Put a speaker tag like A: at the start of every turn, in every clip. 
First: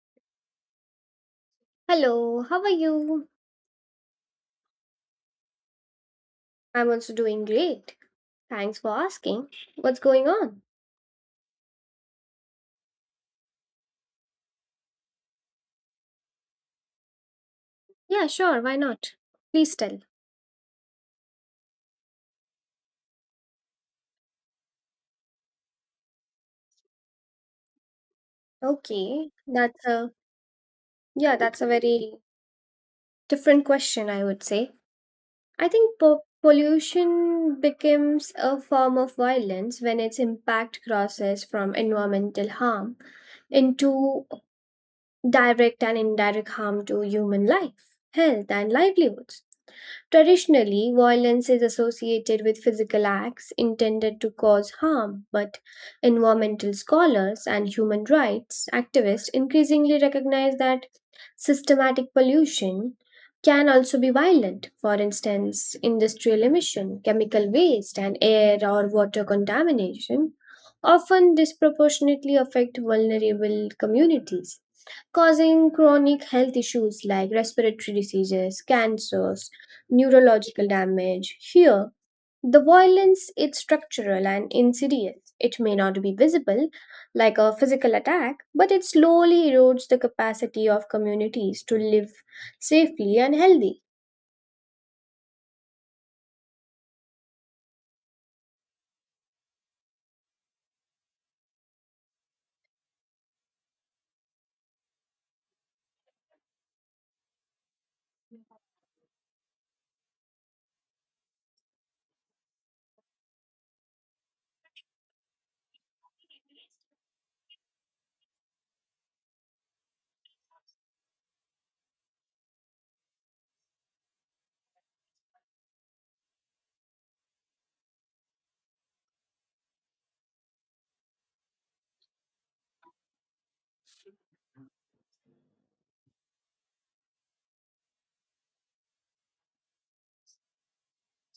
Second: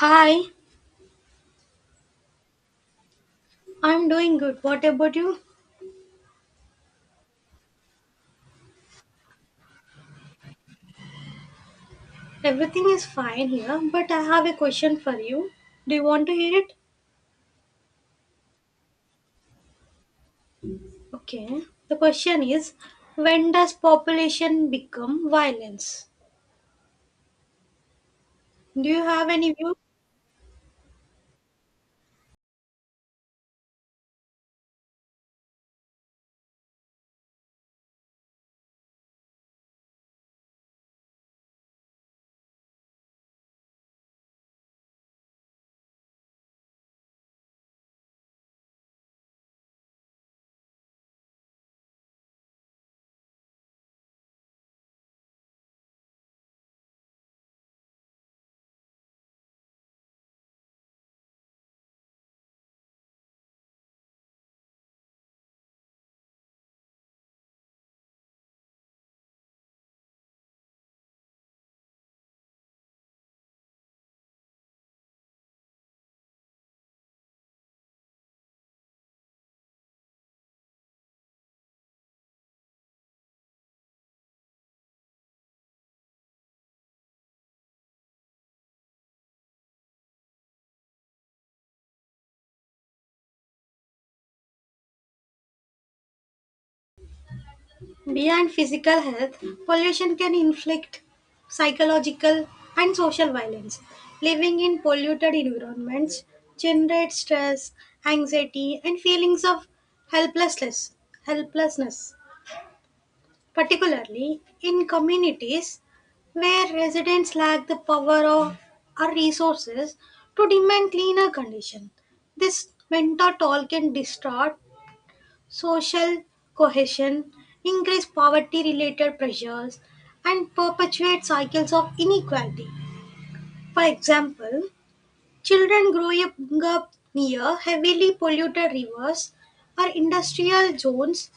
A: Hi,
B: Hello, how are you?
A: I'm doing good. What about you?
B: I'm also doing great. Thanks for asking. What's going on?
A: Everything is fine here, but I have a question for you. Do you want to hear it?
B: Yeah, sure, why not? Please tell.
A: Okay. The question is, when does population become violence? Do you have
B: Okay,
A: any
B: that's
A: view?
B: a yeah, that's a very different question, I would say. I think pollution becomes a form of violence when its impact crosses from environmental harm into direct and indirect harm to human life, health, and livelihoods. Traditionally, violence is associated with physical acts intended to cause harm, but environmental scholars and human rights activists increasingly recognize that systematic pollution can also be violent. For instance, industrial emission, chemical waste, and air or water contamination often disproportionately affect vulnerable communities, causing chronic health issues like respiratory diseases, cancers, neurological damage. Here, the violence is structural and insidious. It may not be visible, like a physical attack, but it slowly erodes the capacity of communities to live safely and healthy.
A: Beyond physical health, pollution can inflict psychological and social violence. Living in polluted environments generates stress, anxiety, and feelings of helplessness. Helplessness, particularly in communities where residents lack the power or resources to demand cleaner conditions. This mentor toll can distort social cohesion, increase poverty related pressures, and perpetuate cycles of inequality. For example, children growing up near heavily polluted rivers or industrial zones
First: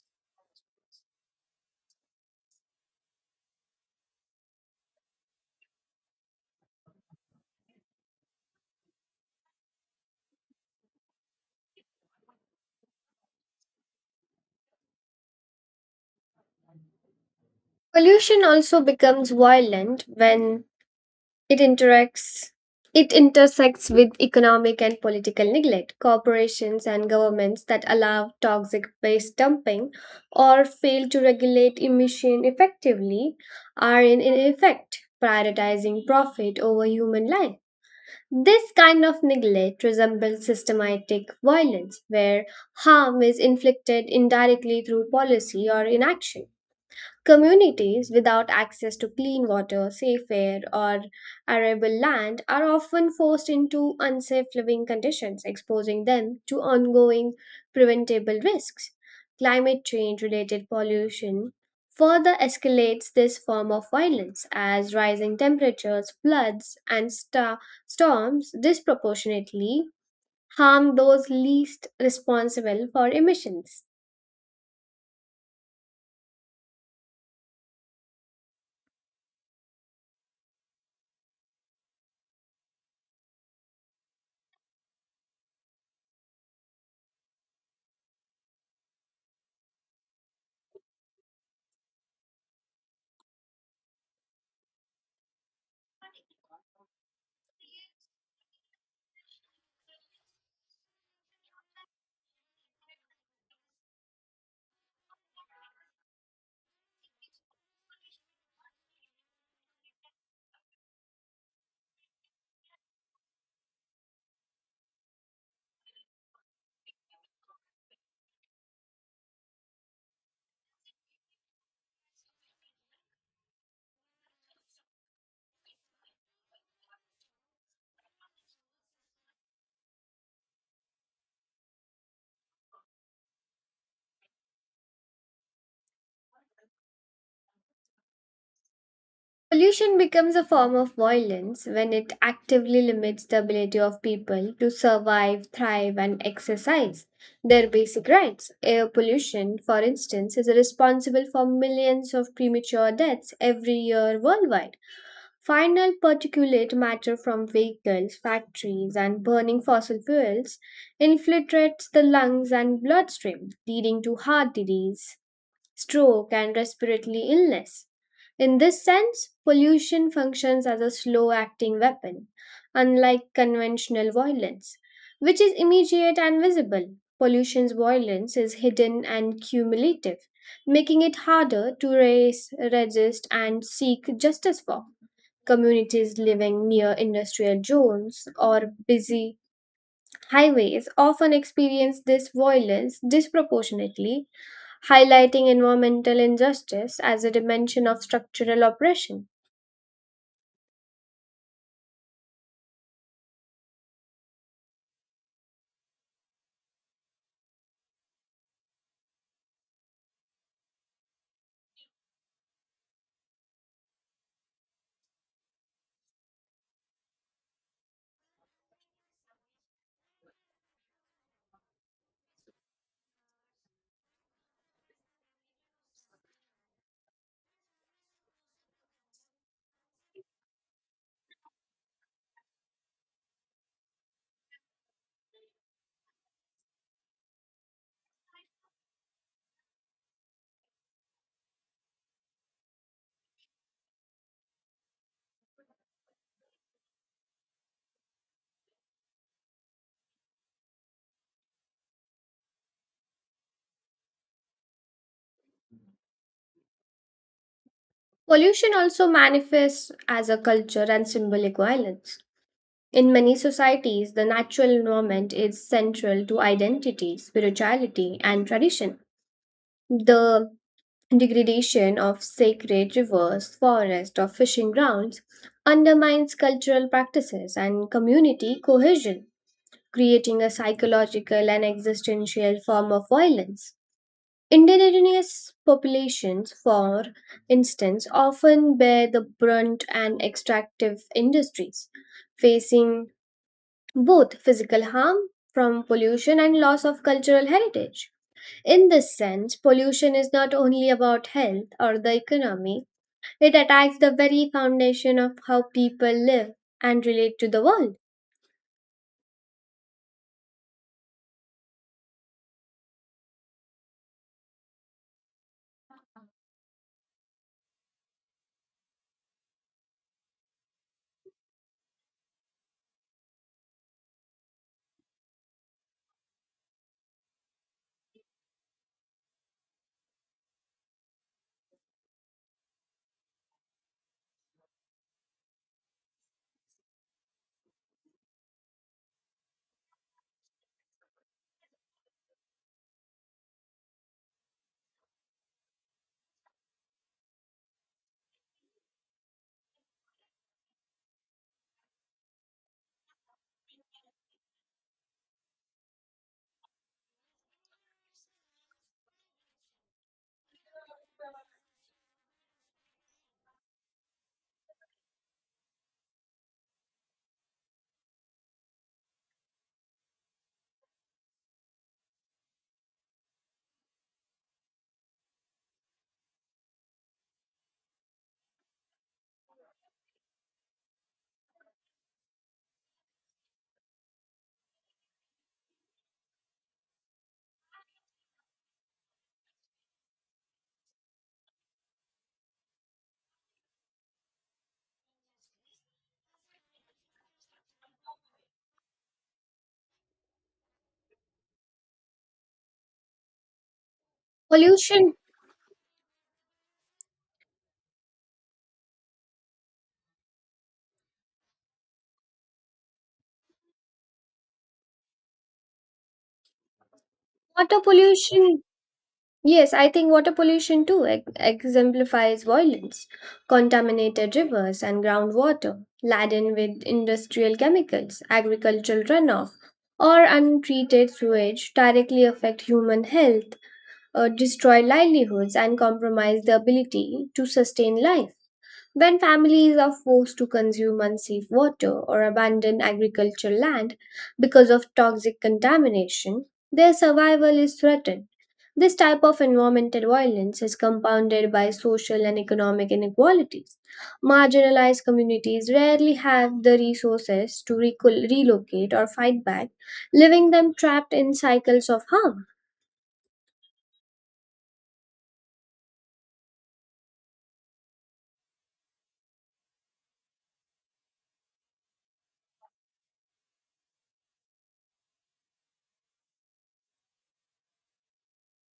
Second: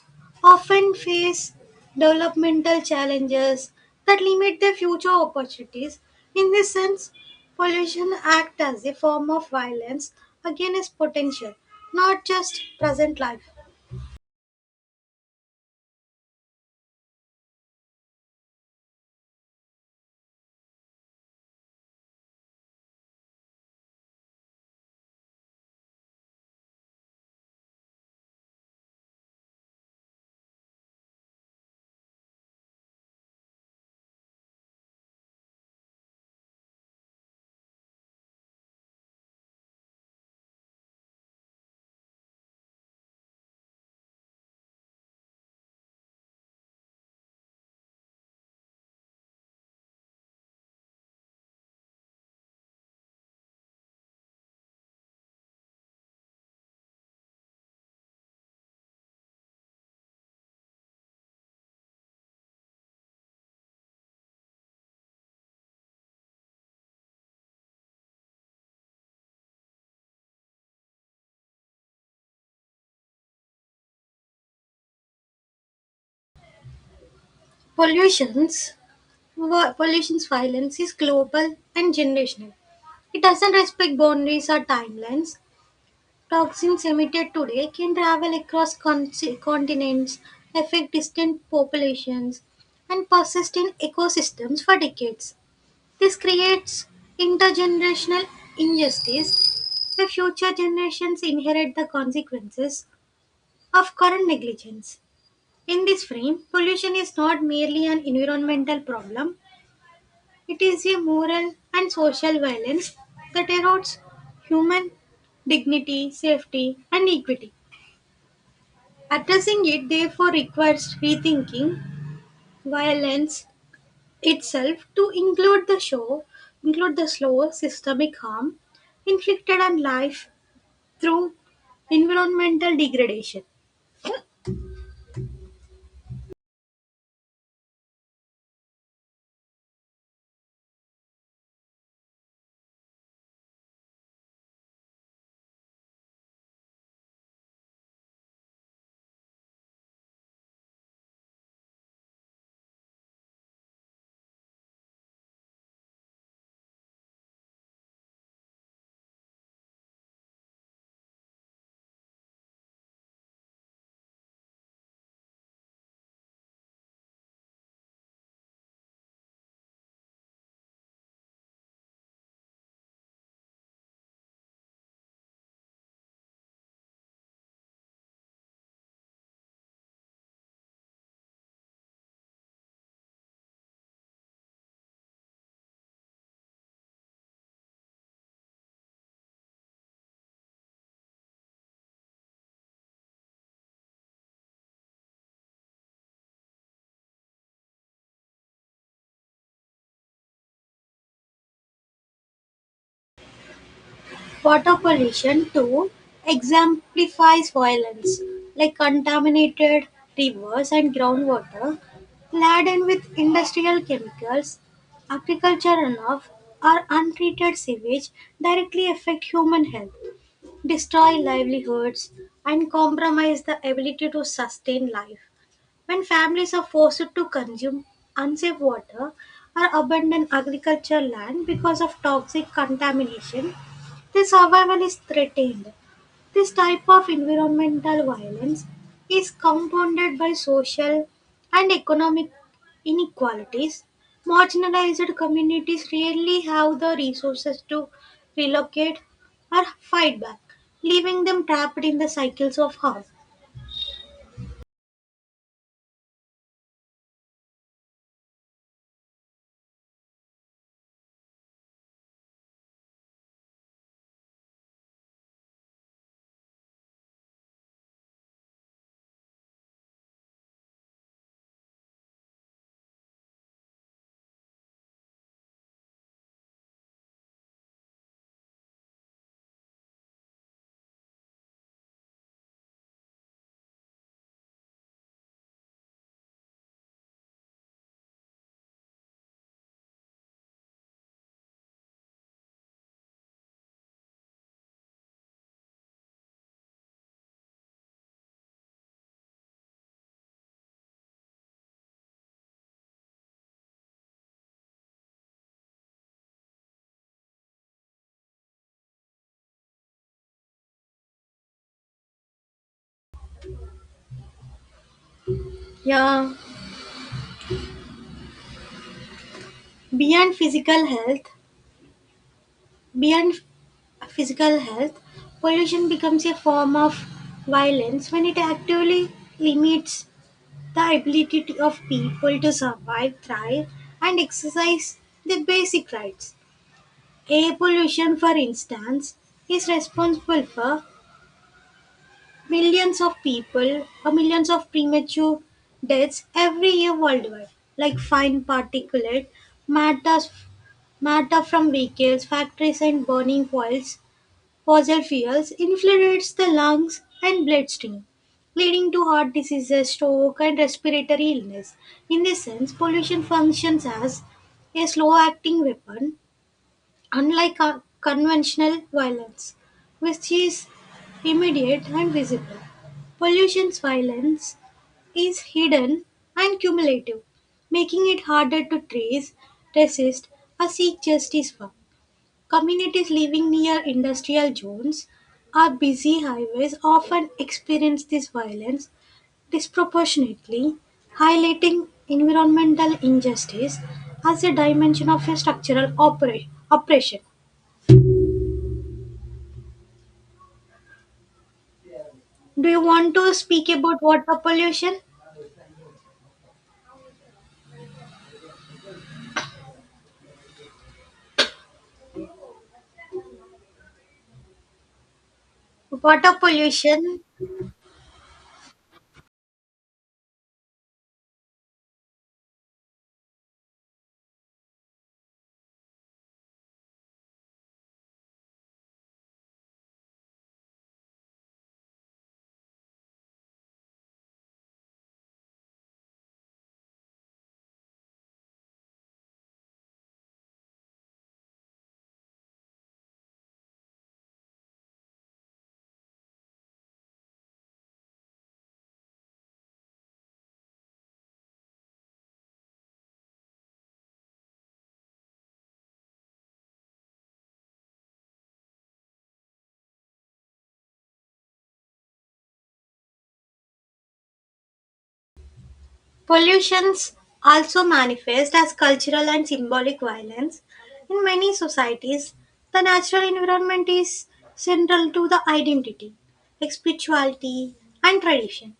A: often face developmental challenges that limit their future opportunities. In this sense, pollution acts as a form of violence against potential, not just present life.
B: Pollution also becomes violent when It interacts it intersects with economic and political neglect. Corporations and governments that allow toxic waste dumping or fail to regulate emission effectively are in effect prioritizing profit over human life. This kind of neglect resembles systematic violence, where harm is inflicted indirectly through policy or inaction. Communities without access to clean water, safe air, or arable land are often forced into unsafe living conditions, exposing them to ongoing preventable risks. Climate change related pollution further escalates this form of violence as rising temperatures, floods, and storms disproportionately harm those least responsible for emissions.
A: Pollution's, Pollution's violence is global and generational. It doesn't respect boundaries or timelines. Toxins emitted today can travel across continents, affect distant populations, and persist in ecosystems for decades. This creates intergenerational injustice, where future generations inherit the consequences of current negligence. In this frame, pollution is not merely an environmental problem, it is a moral and social violence that erodes human dignity, safety, and equity. Addressing it therefore requires rethinking violence itself to include the slow systemic harm inflicted on life through environmental degradation.
B: Pollution becomes a form of violence when it actively limits the ability of people to survive, thrive, and exercise their basic rights. Air pollution, for instance, is responsible for millions of premature deaths every year worldwide. Final particulate matter from vehicles, factories, and burning fossil fuels infiltrates the lungs and bloodstream, leading to heart disease, stroke, and respiratory illness. In this sense, pollution functions as a slow acting weapon. Unlike conventional violence, which is immediate and visible, pollution's violence is hidden and cumulative, making it harder to raise, resist, and seek justice for. Communities living near industrial zones or busy highways often experience this violence disproportionately, highlighting environmental injustice as a dimension of structural oppression.
A: Water pollution too exemplifies violence, like contaminated rivers and groundwater laden with industrial chemicals, agriculture runoff, or untreated sewage directly affect human health, destroy livelihoods, and compromise the ability to sustain life. When families are forced to consume unsafe water or abandon agricultural land because of toxic contamination, their survival is threatened. This type of environmental violence is compounded by social and economic inequalities. Marginalized communities rarely have the resources to relocate or fight back, leaving them trapped in the cycles of harm.
B: Pollution also manifests as a culture and symbolic violence. In many societies, the natural environment is central to identity, spirituality, and tradition. The degradation of sacred rivers, forests, or fishing grounds undermines cultural practices and community cohesion, creating a psychological and existential form of violence. Indigenous populations, for instance, often bear the brunt and extractive industries, facing both physical harm from pollution and loss of cultural heritage. In this sense, pollution is not only about health or the economy, it attacks the very foundation of how people live and relate to the world.
A: Yeah, beyond physical health, Beyond physical health, pollution becomes a form of violence when it actively limits the ability of people to survive, thrive, and exercise their basic rights. Air pollution, for instance, is responsible for millions of premature deaths every year worldwide, like fine particulate matters matter from vehicles, factories, and burning fuels fossil fuels, infiltrates the lungs and bloodstream, leading to heart diseases, stroke, and respiratory illness. In this sense, pollution functions as a slow-acting weapon, unlike a conventional violence, which is immediate and visible. Pollution's violence is hidden and cumulative, making it harder to trace, resist, or seek justice for. Communities living near industrial zones or busy highways often experience this violence disproportionately, highlighting environmental injustice as a dimension of a oppression. Do you want to speak about water pollution?
B: Pollution,
A: Water pollution.
B: water pollution. Yes, I think water pollution too exemplifies violence. Contaminated rivers and groundwater, laden with industrial chemicals, agricultural runoff, or untreated sewage directly affect human health, destroy livelihoods, and compromise the ability to sustain life. When families are forced to consume unsafe water or abandon agricultural land because of toxic contamination, their survival is threatened. This type of environmental violence is compounded by social and economic inequalities. Marginalized communities rarely have the resources to relocate or fight back, leaving them trapped in cycles of harm.
A: Pollutions also manifest as cultural and symbolic violence. In many societies, the natural environment is central to the identity, spirituality, and tradition.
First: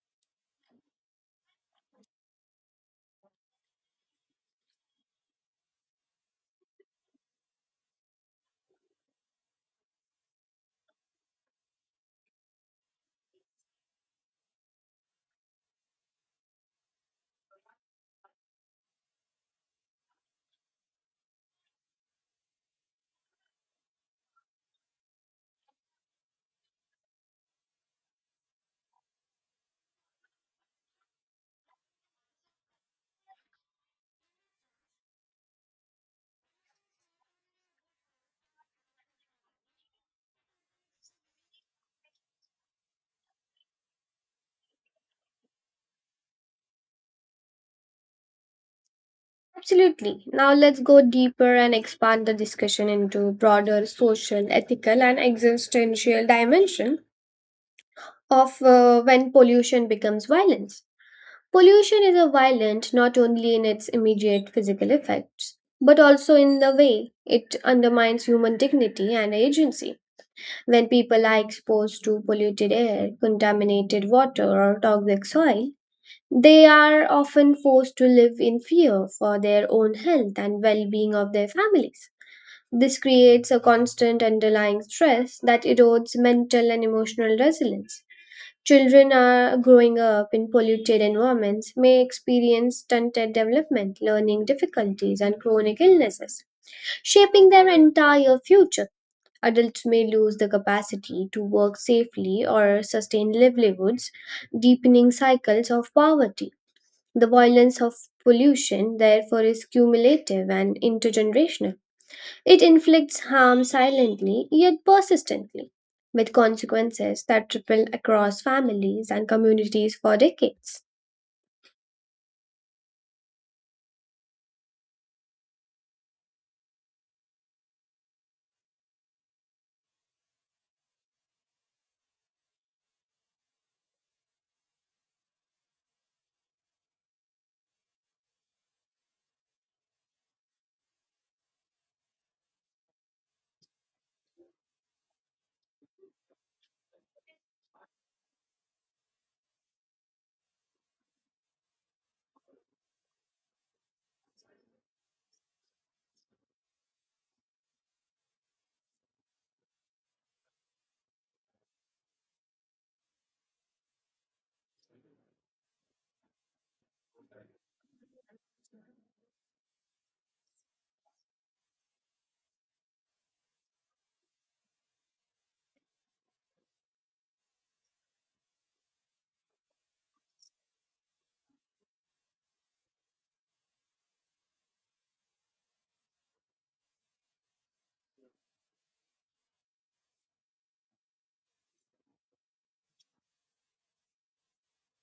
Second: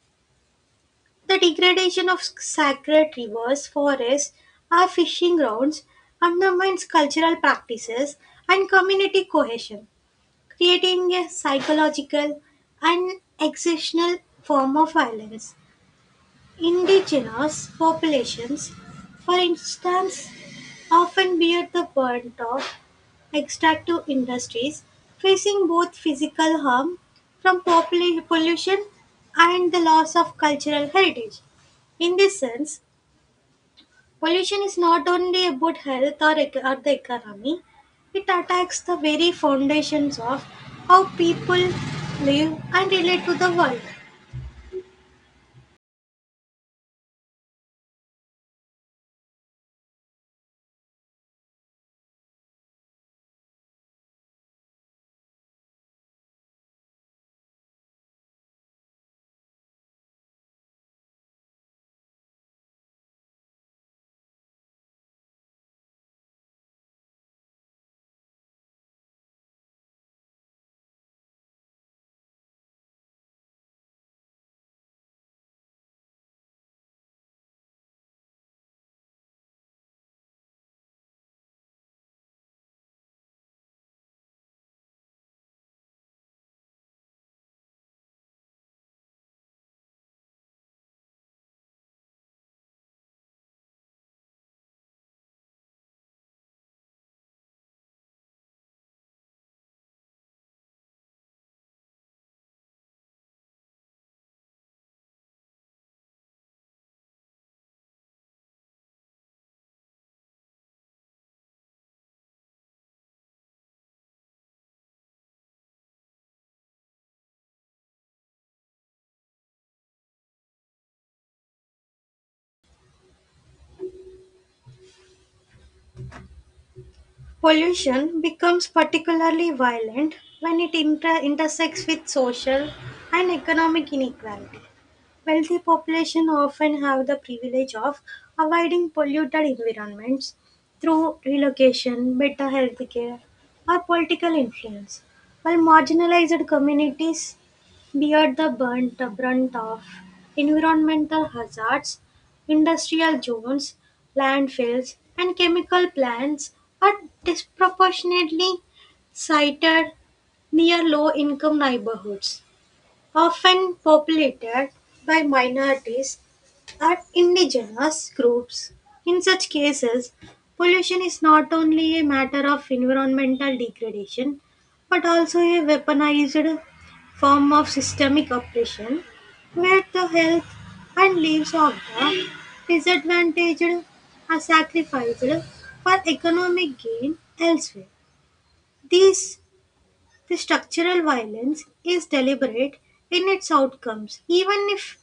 A: The degradation of sacred rivers, forests, or fishing grounds undermines cultural practices and community cohesion, creating a psychological and existential form of violence. Indigenous populations, for instance, often bear the brunt of extractive industries, facing both physical harm from pollution and the loss of cultural heritage. In this sense, pollution is not only about health or the economy, it attacks the very foundations of how people live and relate to the world.
B: Absolutely. Now let's go deeper and expand the discussion into broader social, ethical, and existential dimension of when pollution becomes violence. Pollution is a violent not only in its immediate physical effects, but also in the way it undermines human dignity and agency. When people are exposed to polluted air, contaminated water, or toxic soil, they are often forced to live in fear for their own health and well being of their families. This creates a constant underlying stress that erodes mental and emotional resilience. Children are growing up in polluted environments may experience stunted development, learning difficulties, and chronic illnesses, shaping their entire future. Adults may lose the capacity to work safely or sustain livelihoods, deepening cycles of poverty. The violence of pollution, therefore, is cumulative and intergenerational. It inflicts harm silently yet persistently, with consequences that ripple across families and communities for decades.
A: Pollution becomes particularly violent when it intersects with social and economic inequality. Wealthy population often have the privilege of avoiding polluted environments through relocation, better health care, or political influence, while marginalized communities bear the brunt of environmental hazards. Industrial zones, landfills, and chemical plants are disproportionately sited near low income neighborhoods, often populated by minorities are indigenous groups. In such cases, pollution is not only a matter of environmental degradation but also a weaponized form of systemic oppression, where the health and lives of the disadvantaged are sacrificed for economic gain elsewhere. These the structural violence is deliberate in its outcomes, even if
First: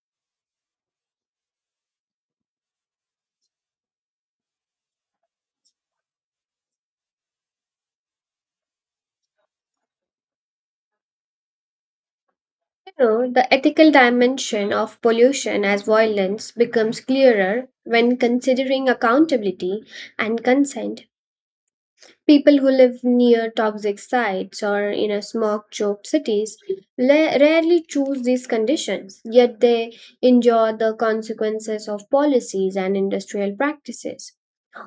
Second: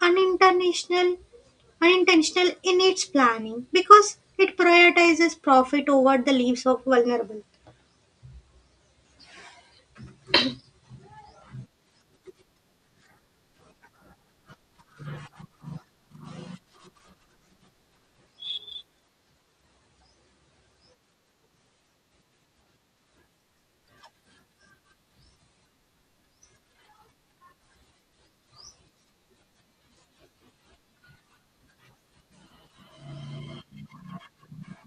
A: unintentional, unintentional in its planning, because it prioritizes profit over the lives of vulnerable.
B: You know, the ethical dimension of pollution as violence becomes clearer when considering accountability and consent. People who live near toxic sites or in a smog choked cities rarely choose these conditions, yet they endure the consequences of policies and industrial practices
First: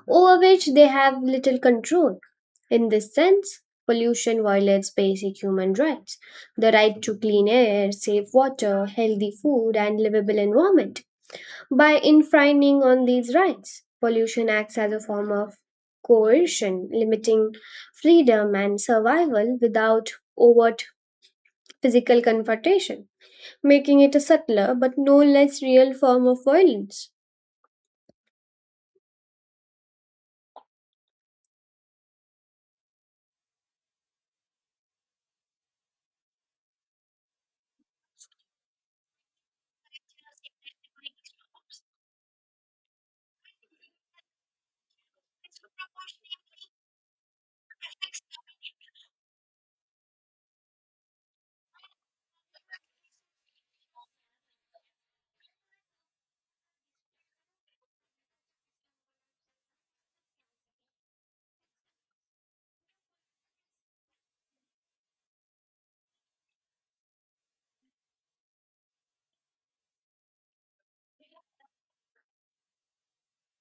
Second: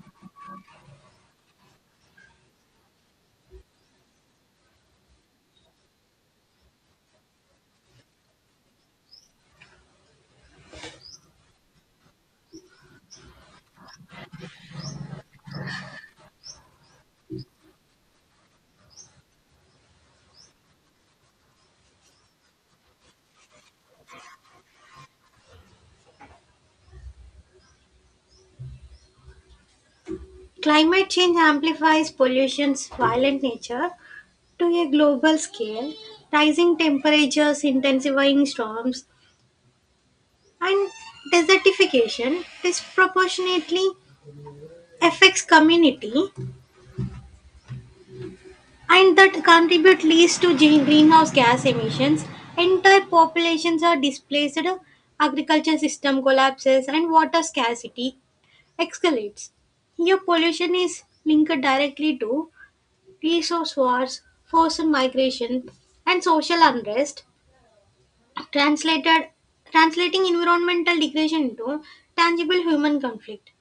B: over which they have little control. In this sense, pollution violates basic human rights, the right to clean air, safe water, healthy food, and livable environment. By infringing on these rights, pollution acts as a form of coercion, limiting freedom and survival without overt physical confrontation, making it a subtler but no less real form of violence.
A: Climate change amplifies pollution's violent nature to a global scale. Rising temperatures, intensifying storms, and desertification disproportionately affects community and that contribute least to greenhouse gas emissions. Entire populations are displaced, agriculture system collapses, and water scarcity escalates. Here, pollution is linked directly to resource wars, forced migration, and social unrest. Translated, Translating environmental degradation into tangible human conflict.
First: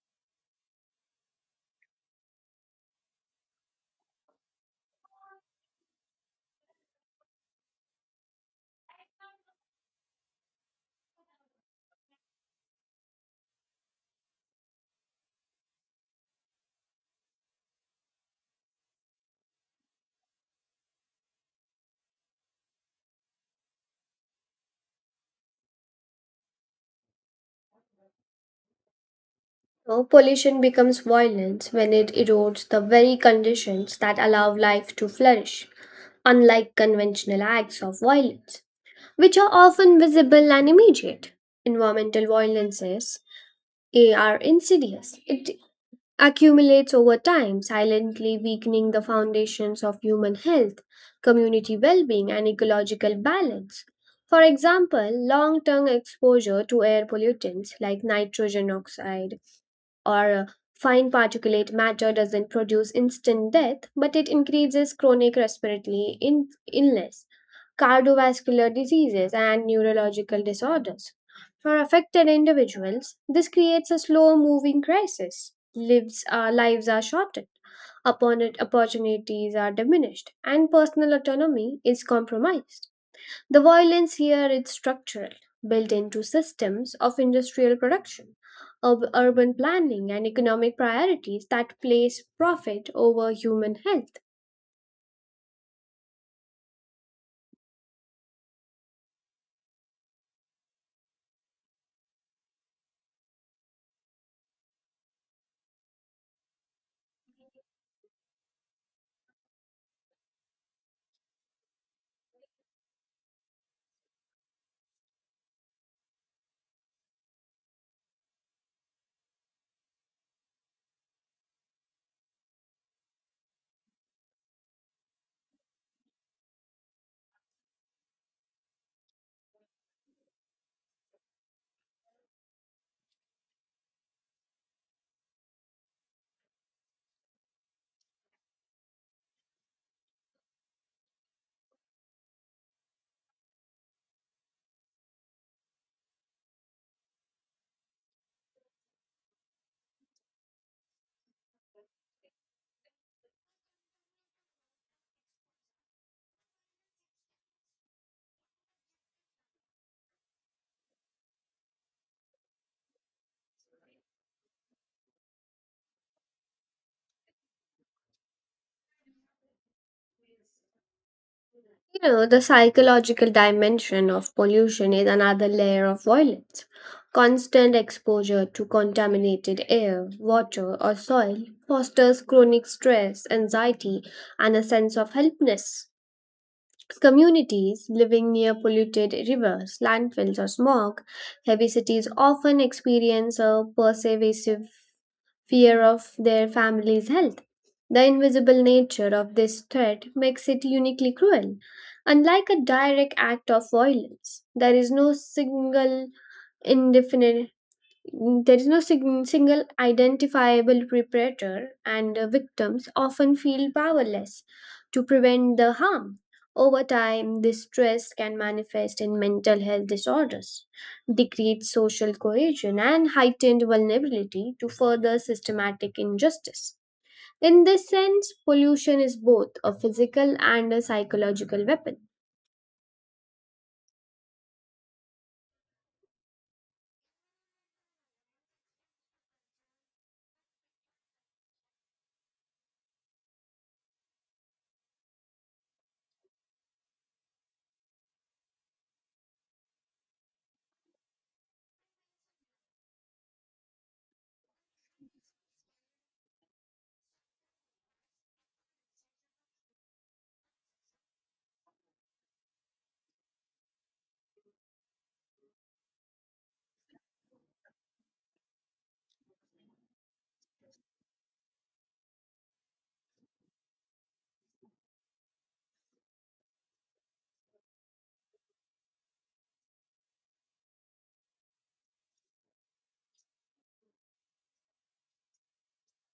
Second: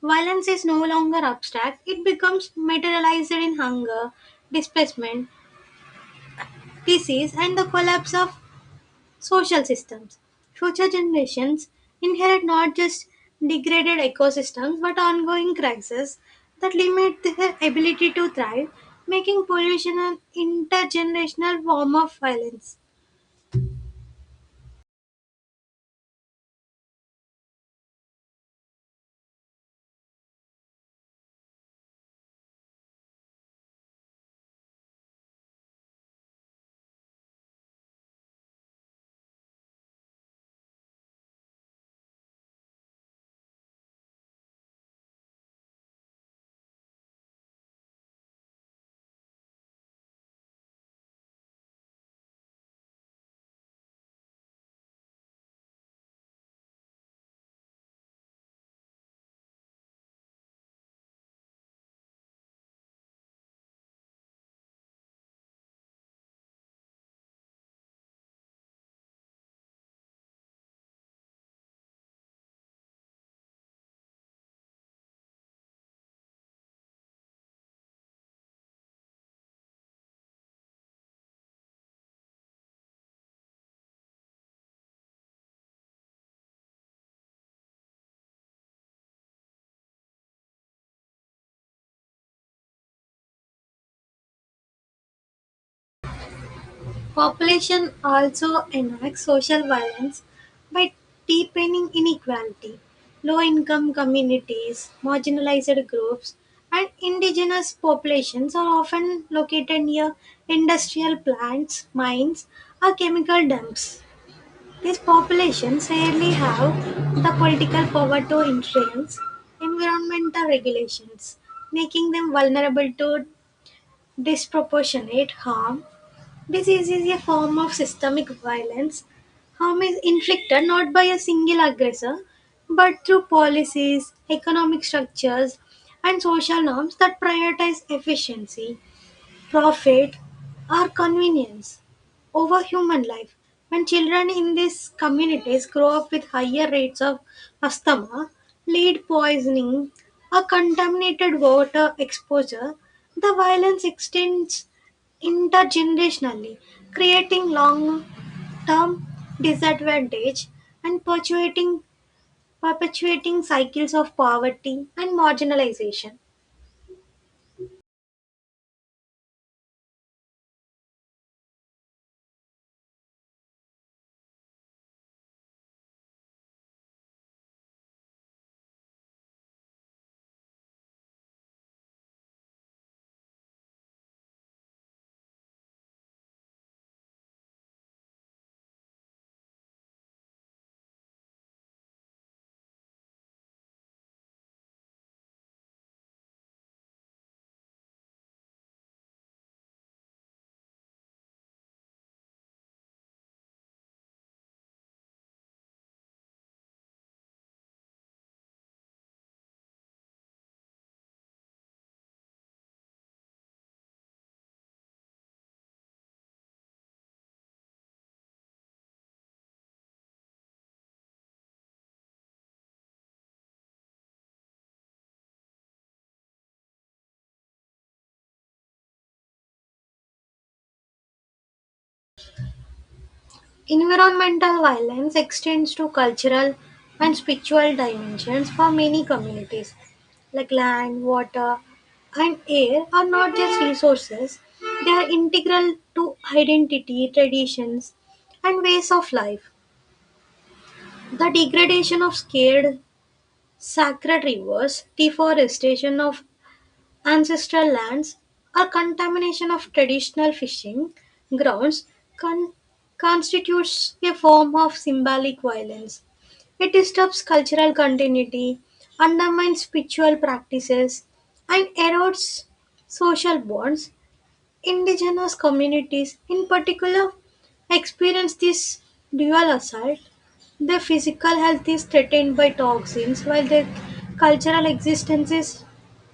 A: Violence is no longer abstract; it becomes materialized in hunger, displacement, disease, and the collapse of social systems. Future generations inherit not just degraded ecosystems but ongoing crises that limit their ability to thrive, making pollution an intergenerational form of violence.
B: So, pollution becomes violence when it erodes the very conditions that allow life to flourish. Unlike conventional acts of violence, which are often visible and immediate, environmental violences are insidious. It accumulates over time, silently weakening the foundations of human health, community well being, and ecological balance. For example, long term exposure to air pollutants like nitrogen oxide or fine particulate matter doesn't produce instant death, but it increases chronic respiratory illness, cardiovascular diseases, and neurological disorders. For affected individuals, this creates a slow moving crisis. Lives are shortened, opportunities are diminished, and personal autonomy is compromised. The violence here is structural, built into systems of industrial production, of urban planning, and economic priorities that place profit over human health.
A: Population also enacts social violence by deepening inequality. Low-income communities, marginalized groups, and indigenous populations are often located near industrial plants, mines, or chemical dumps. These populations rarely have the political power to influence environmental regulations, making them vulnerable to disproportionate harm. Disease is a form of systemic violence. Harm is inflicted not by a single aggressor, but through policies, economic structures, and social norms that prioritize efficiency, profit, or convenience over human life. When children in these communities grow up with higher rates of asthma, lead poisoning, or contaminated water exposure, the violence extends intergenerationally, creating long-term disadvantage and perpetuating cycles of poverty and marginalization.
B: You know, the psychological dimension of pollution is another layer of violence. Constant exposure to contaminated air, water, or soil fosters chronic stress, anxiety, and a sense of helplessness. Communities living near polluted rivers, landfills, or smog, heavy cities often experience a pervasive fear of their family's health. The invisible nature of this threat makes it uniquely cruel. Unlike a direct act of violence, indefinite there is no single identifiable perpetrator, and victims often feel powerless to prevent the harm. Over time, this stress can manifest in mental health disorders, decreased social cohesion, and heightened vulnerability to further systematic injustice. In this sense, pollution is both a physical and a psychological weapon.
A: Environmental violence extends to cultural and spiritual dimensions for many communities, like land, water, and air are not just resources, they are integral to identity, traditions, and ways of life. The degradation of scared sacred rivers, deforestation of ancestral lands, or contamination of traditional fishing grounds con- constitutes a form of symbolic violence. It disturbs cultural continuity, undermines spiritual practices, and erodes social bonds. Indigenous communities, in particular, experience this dual assault. Their physical health is threatened by toxins, while their cultural existence is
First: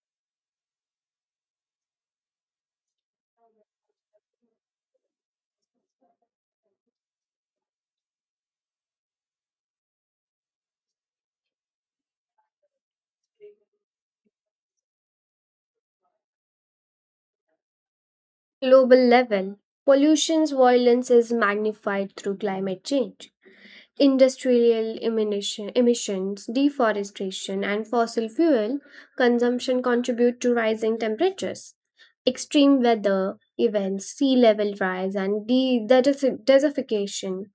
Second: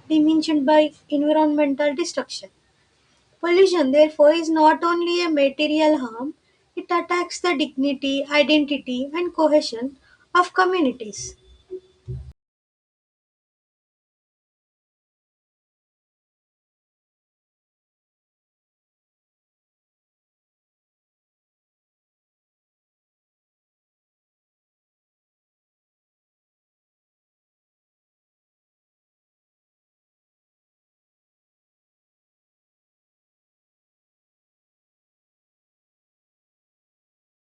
A: diminished by environmental destruction. Pollution, therefore, is not only a material harm, it attacks the dignity, identity, and cohesion of communities.
B: Global level, pollution's violence is magnified through climate change. Emissions, deforestation, and fossil fuel consumption contribute to rising temperatures. Extreme weather events, sea level rise, and desertification.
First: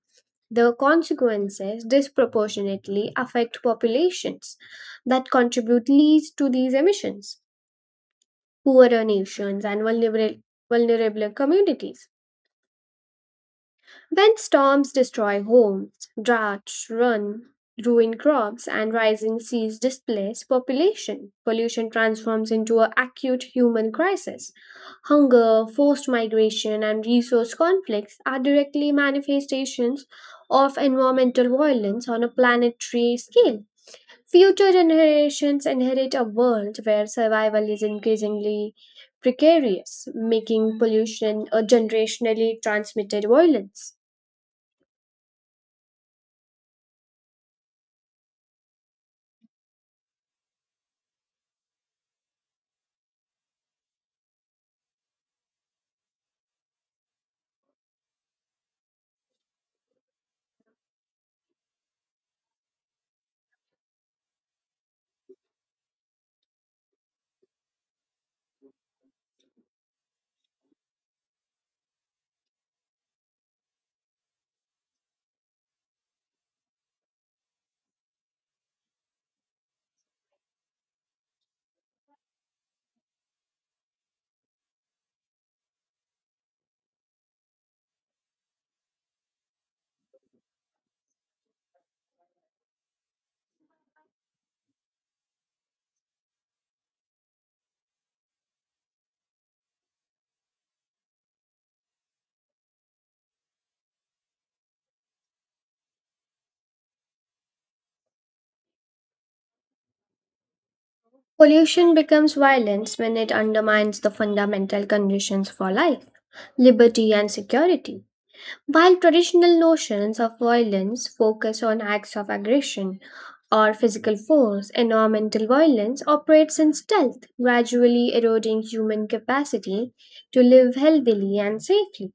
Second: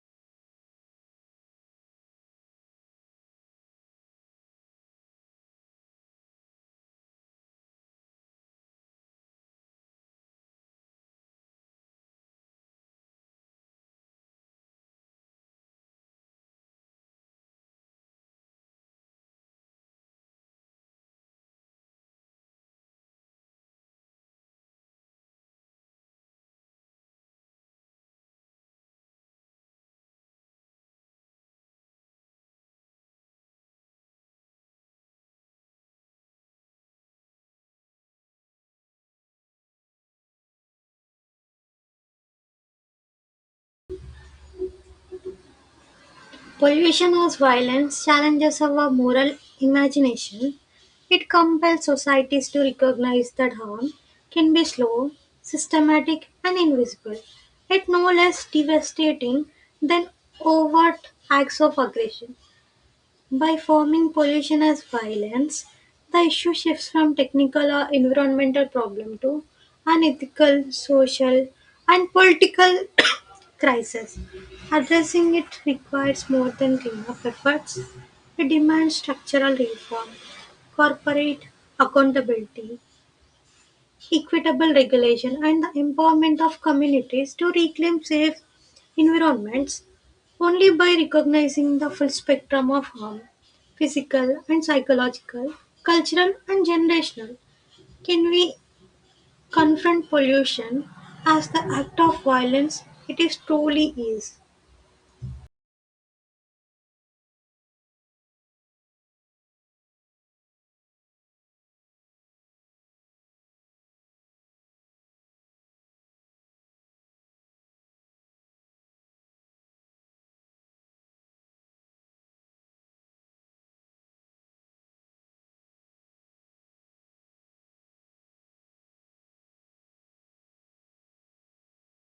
B: The consequences disproportionately affect populations that contribute least to these emissions, poorer nations, and vulnerable communities. When storms destroy homes, droughts run, ruin crops, and rising seas displace population, pollution transforms into an acute human crisis. Hunger, forced migration, and resource conflicts are directly manifestations of environmental violence on a planetary scale. Future generations inherit a world where survival is increasingly precarious, making pollution a generationally transmitted violence.
A: Pollution as violence challenges our moral imagination. It compels societies to recognize that harm can be slow, systematic, and invisible, yet no less devastating than overt acts of aggression. By forming pollution as violence, the issue shifts from technical or environmental problem to an ethical, social, and political crisis. Addressing it requires more than cleanup efforts. It demands structural reform, corporate accountability, equitable regulation, and the empowerment of communities to reclaim safe environments. Only by recognizing the full spectrum of harm, physical and psychological, cultural and generational, can we confront pollution as the act of violence it is truly is.
B: Pollution becomes violence when it undermines the fundamental conditions for life, liberty, and security. While traditional notions of violence focus on acts of aggression or physical force, environmental violence operates in stealth, gradually eroding human capacity to live healthily and safely.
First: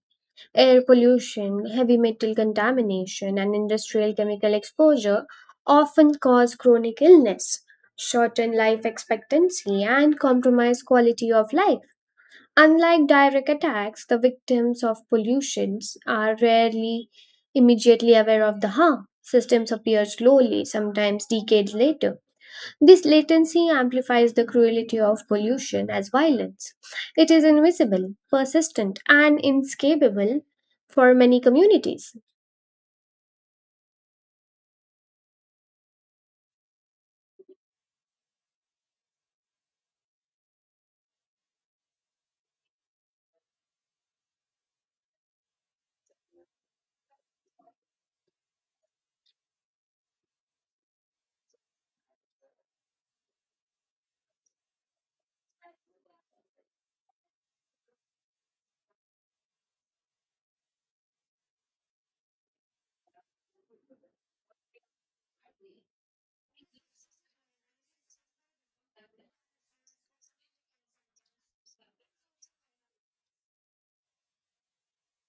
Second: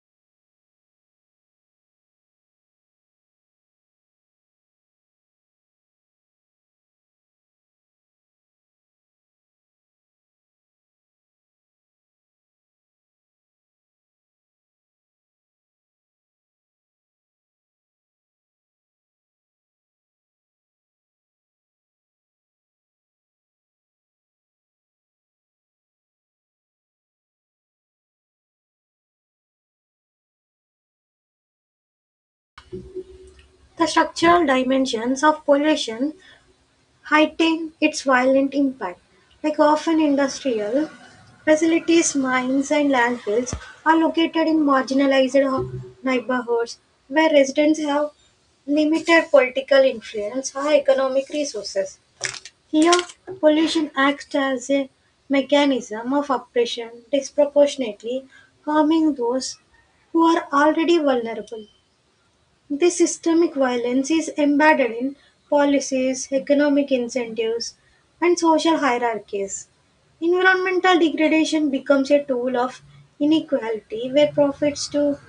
B: Air pollution, heavy metal contamination, and industrial chemical exposure often cause chronic illness, shorten life expectancy, and compromise quality of life. Unlike direct attacks, the victims of pollutions are rarely immediately aware of the harm. Systems appear slowly, sometimes decades later. This latency amplifies the cruelty of pollution as violence. It is invisible, persistent, and inescapable for many communities.
A: The structural dimensions of pollution heighten its violent impact, like often industrial facilities, mines, and landfills are located in marginalized neighborhoods where residents have limited political influence or economic resources. Here, pollution acts as a mechanism of oppression, disproportionately harming those who are already vulnerable. This systemic violence is embedded in policies, economic incentives, and social hierarchies. Environmental degradation becomes a tool of inequality, where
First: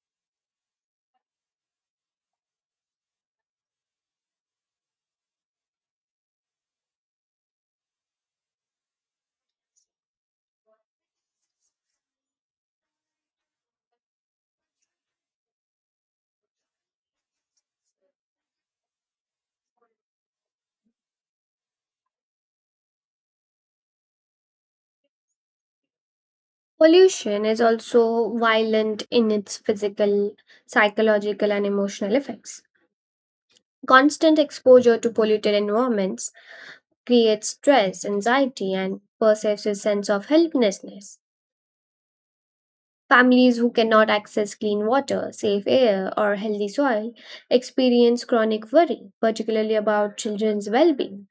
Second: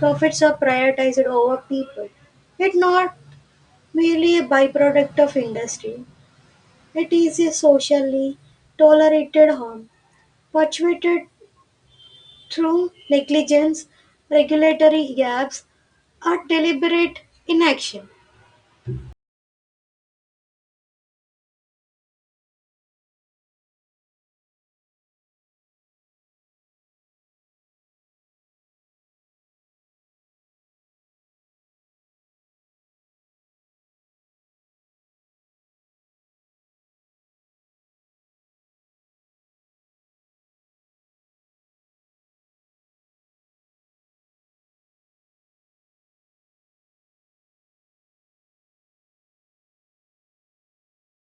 A: profits are prioritized over people. It's not merely a byproduct of industry. It is a socially tolerated harm perpetuated through negligence, regulatory gaps, or deliberate inaction.
B: Pollution is also violent in its physical, psychological, and emotional effects. Constant exposure to polluted environments creates stress, anxiety, and pervasive sense of helplessness. Families who cannot access clean water, safe air, or healthy soil experience chronic worry, particularly about children's well being.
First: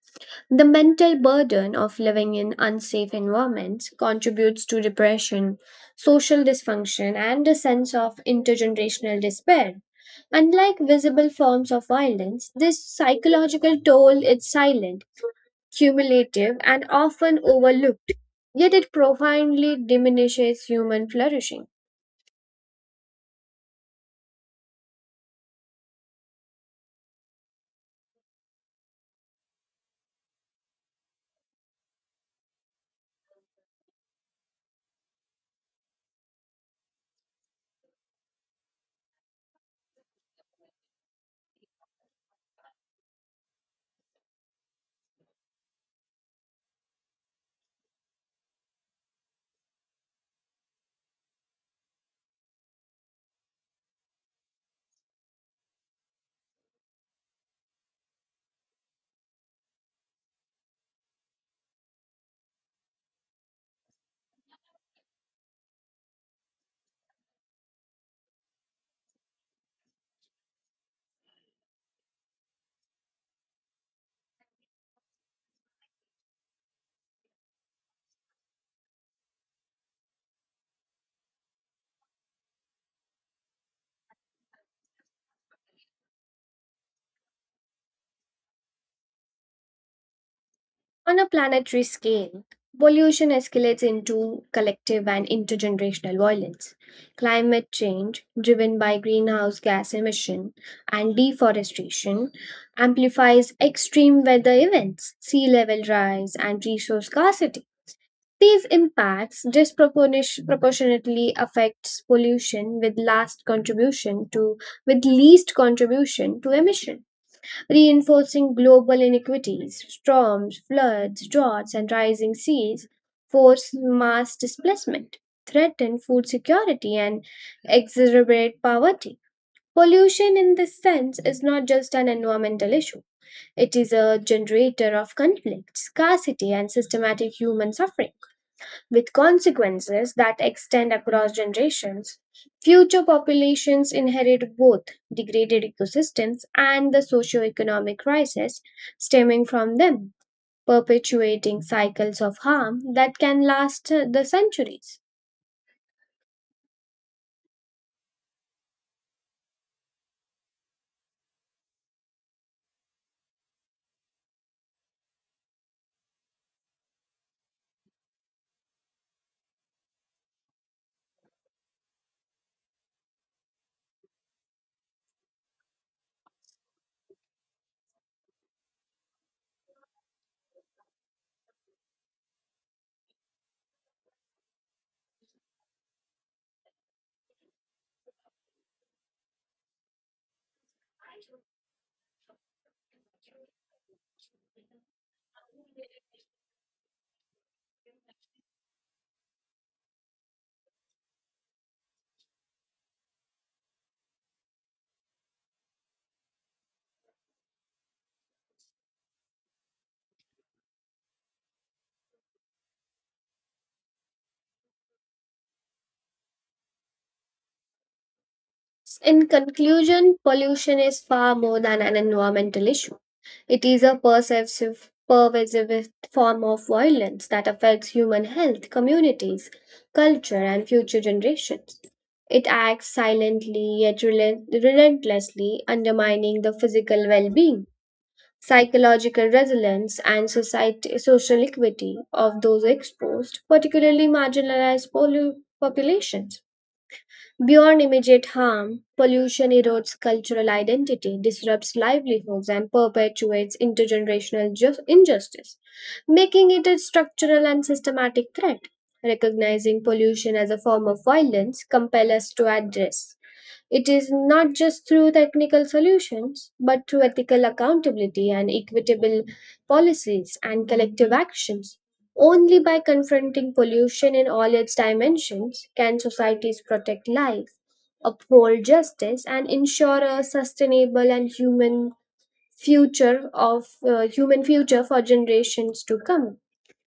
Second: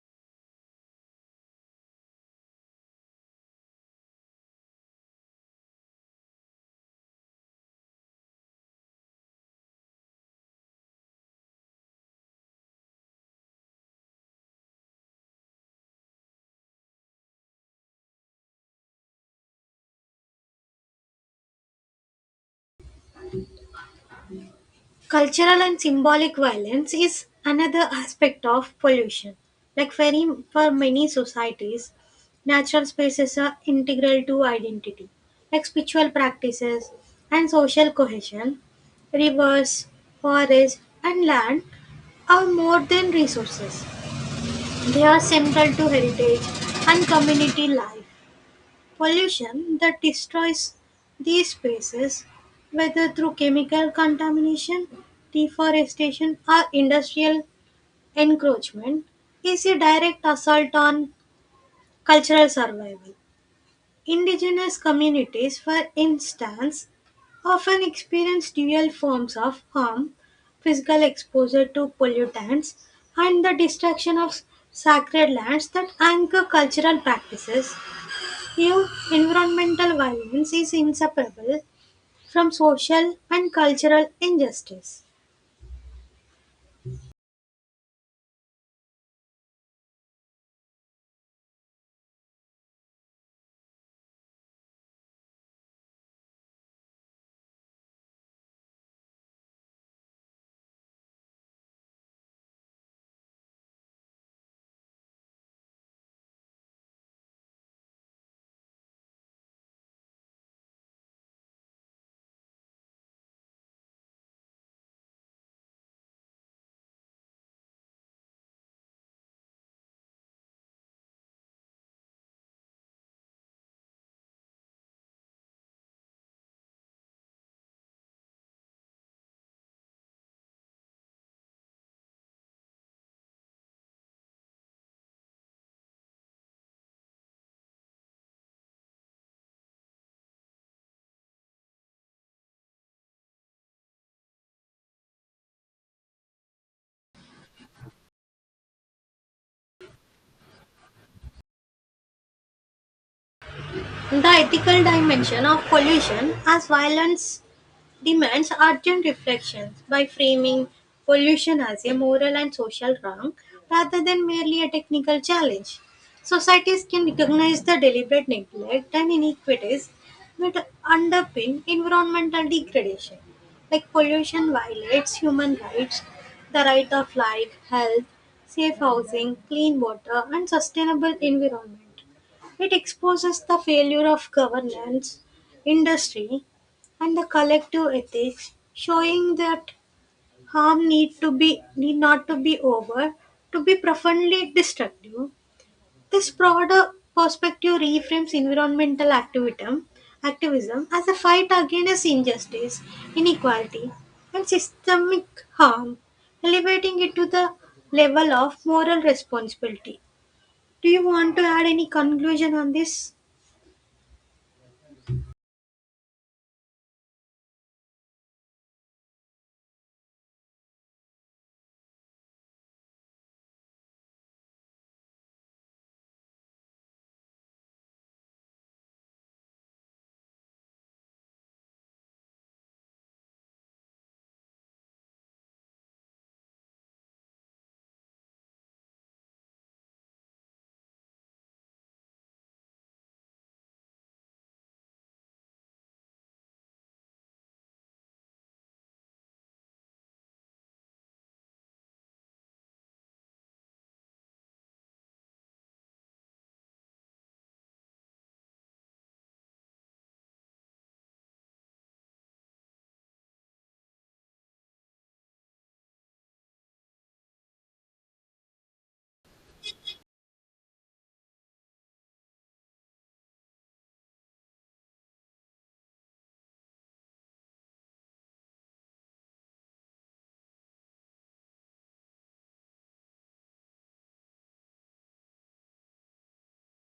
B: The mental burden of living in unsafe environments contributes to depression, social dysfunction, and a sense of intergenerational despair. Unlike visible forms of violence, this psychological toll is silent, cumulative, and often overlooked, yet it profoundly diminishes human flourishing.
A: Cultural and symbolic violence is another aspect of pollution. Like very, for many societies, natural spaces are integral to identity, like spiritual practices and social cohesion. Rivers, forests, and land are more than resources, they are central to heritage and community life. Pollution that destroys these spaces, whether through chemical contamination, deforestation, or industrial encroachment, is a direct assault on cultural survival. Indigenous communities, for instance, often experience dual forms of harm, physical exposure to pollutants and the destruction of sacred lands that anchor cultural practices. Here, environmental violence is inseparable from social and cultural injustice.
B: On a planetary scale, pollution escalates into collective and intergenerational violence. Climate change, driven by greenhouse gas emission and deforestation, amplifies extreme weather events, sea level rise, and resource scarcity. These impacts disproportionately affects pollution with last contribution to with least contribution to emission, reinforcing global inequities. Storms, floods, droughts, and rising seas force mass displacement, threaten food security, and exacerbate poverty. Pollution, in this sense, is not just an environmental issue, it is a generator of conflict, scarcity, and systematic human suffering with consequences that extend across generations. Future populations inherit both degraded ecosystems and the socio-economic crisis stemming from them, perpetuating cycles of harm that can last the
A: The ethical
B: centuries.
A: dimension of pollution as violence demands urgent reflections by framing pollution as a moral and social wrong rather than merely a technical challenge. Societies can recognize the deliberate neglect and inequities that underpin environmental degradation. Like pollution violates human rights, the right of life, health, safe housing, clean water, and sustainable environment. It exposes the failure of governance, industry, and the collective ethics, showing that harm need to be need not to be over to be profoundly destructive. This broader perspective reframes environmental activism as a fight against injustice, inequality, and systemic harm, elevating it to the level of moral responsibility. Do you want to add any conclusion on this?
B: In conclusion, pollution is far more than an environmental issue. It is a pervasive form of violence that affects human health, communities, culture, and future generations. It acts silently yet relentlessly, undermining the physical well being, psychological resilience, and social equity of those exposed, particularly marginalized populations. Beyond immediate harm, pollution erodes cultural identity, disrupts livelihoods, and perpetuates intergenerational injustice, making it a structural and systematic threat. Recognizing pollution as a form of violence compels us to address it is not just through technical solutions, but through ethical accountability and equitable policies and collective actions. Only by confronting pollution in all its dimensions can societies protect life, uphold justice, and ensure a sustainable and human future of human future for generations to come.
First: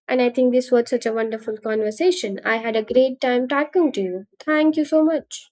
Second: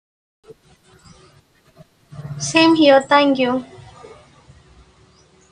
B: And I think this was such a wonderful conversation. I
A: Same
B: had a
A: here,
B: great
A: thank
B: time
A: you.
B: talking to you. Thank you so much.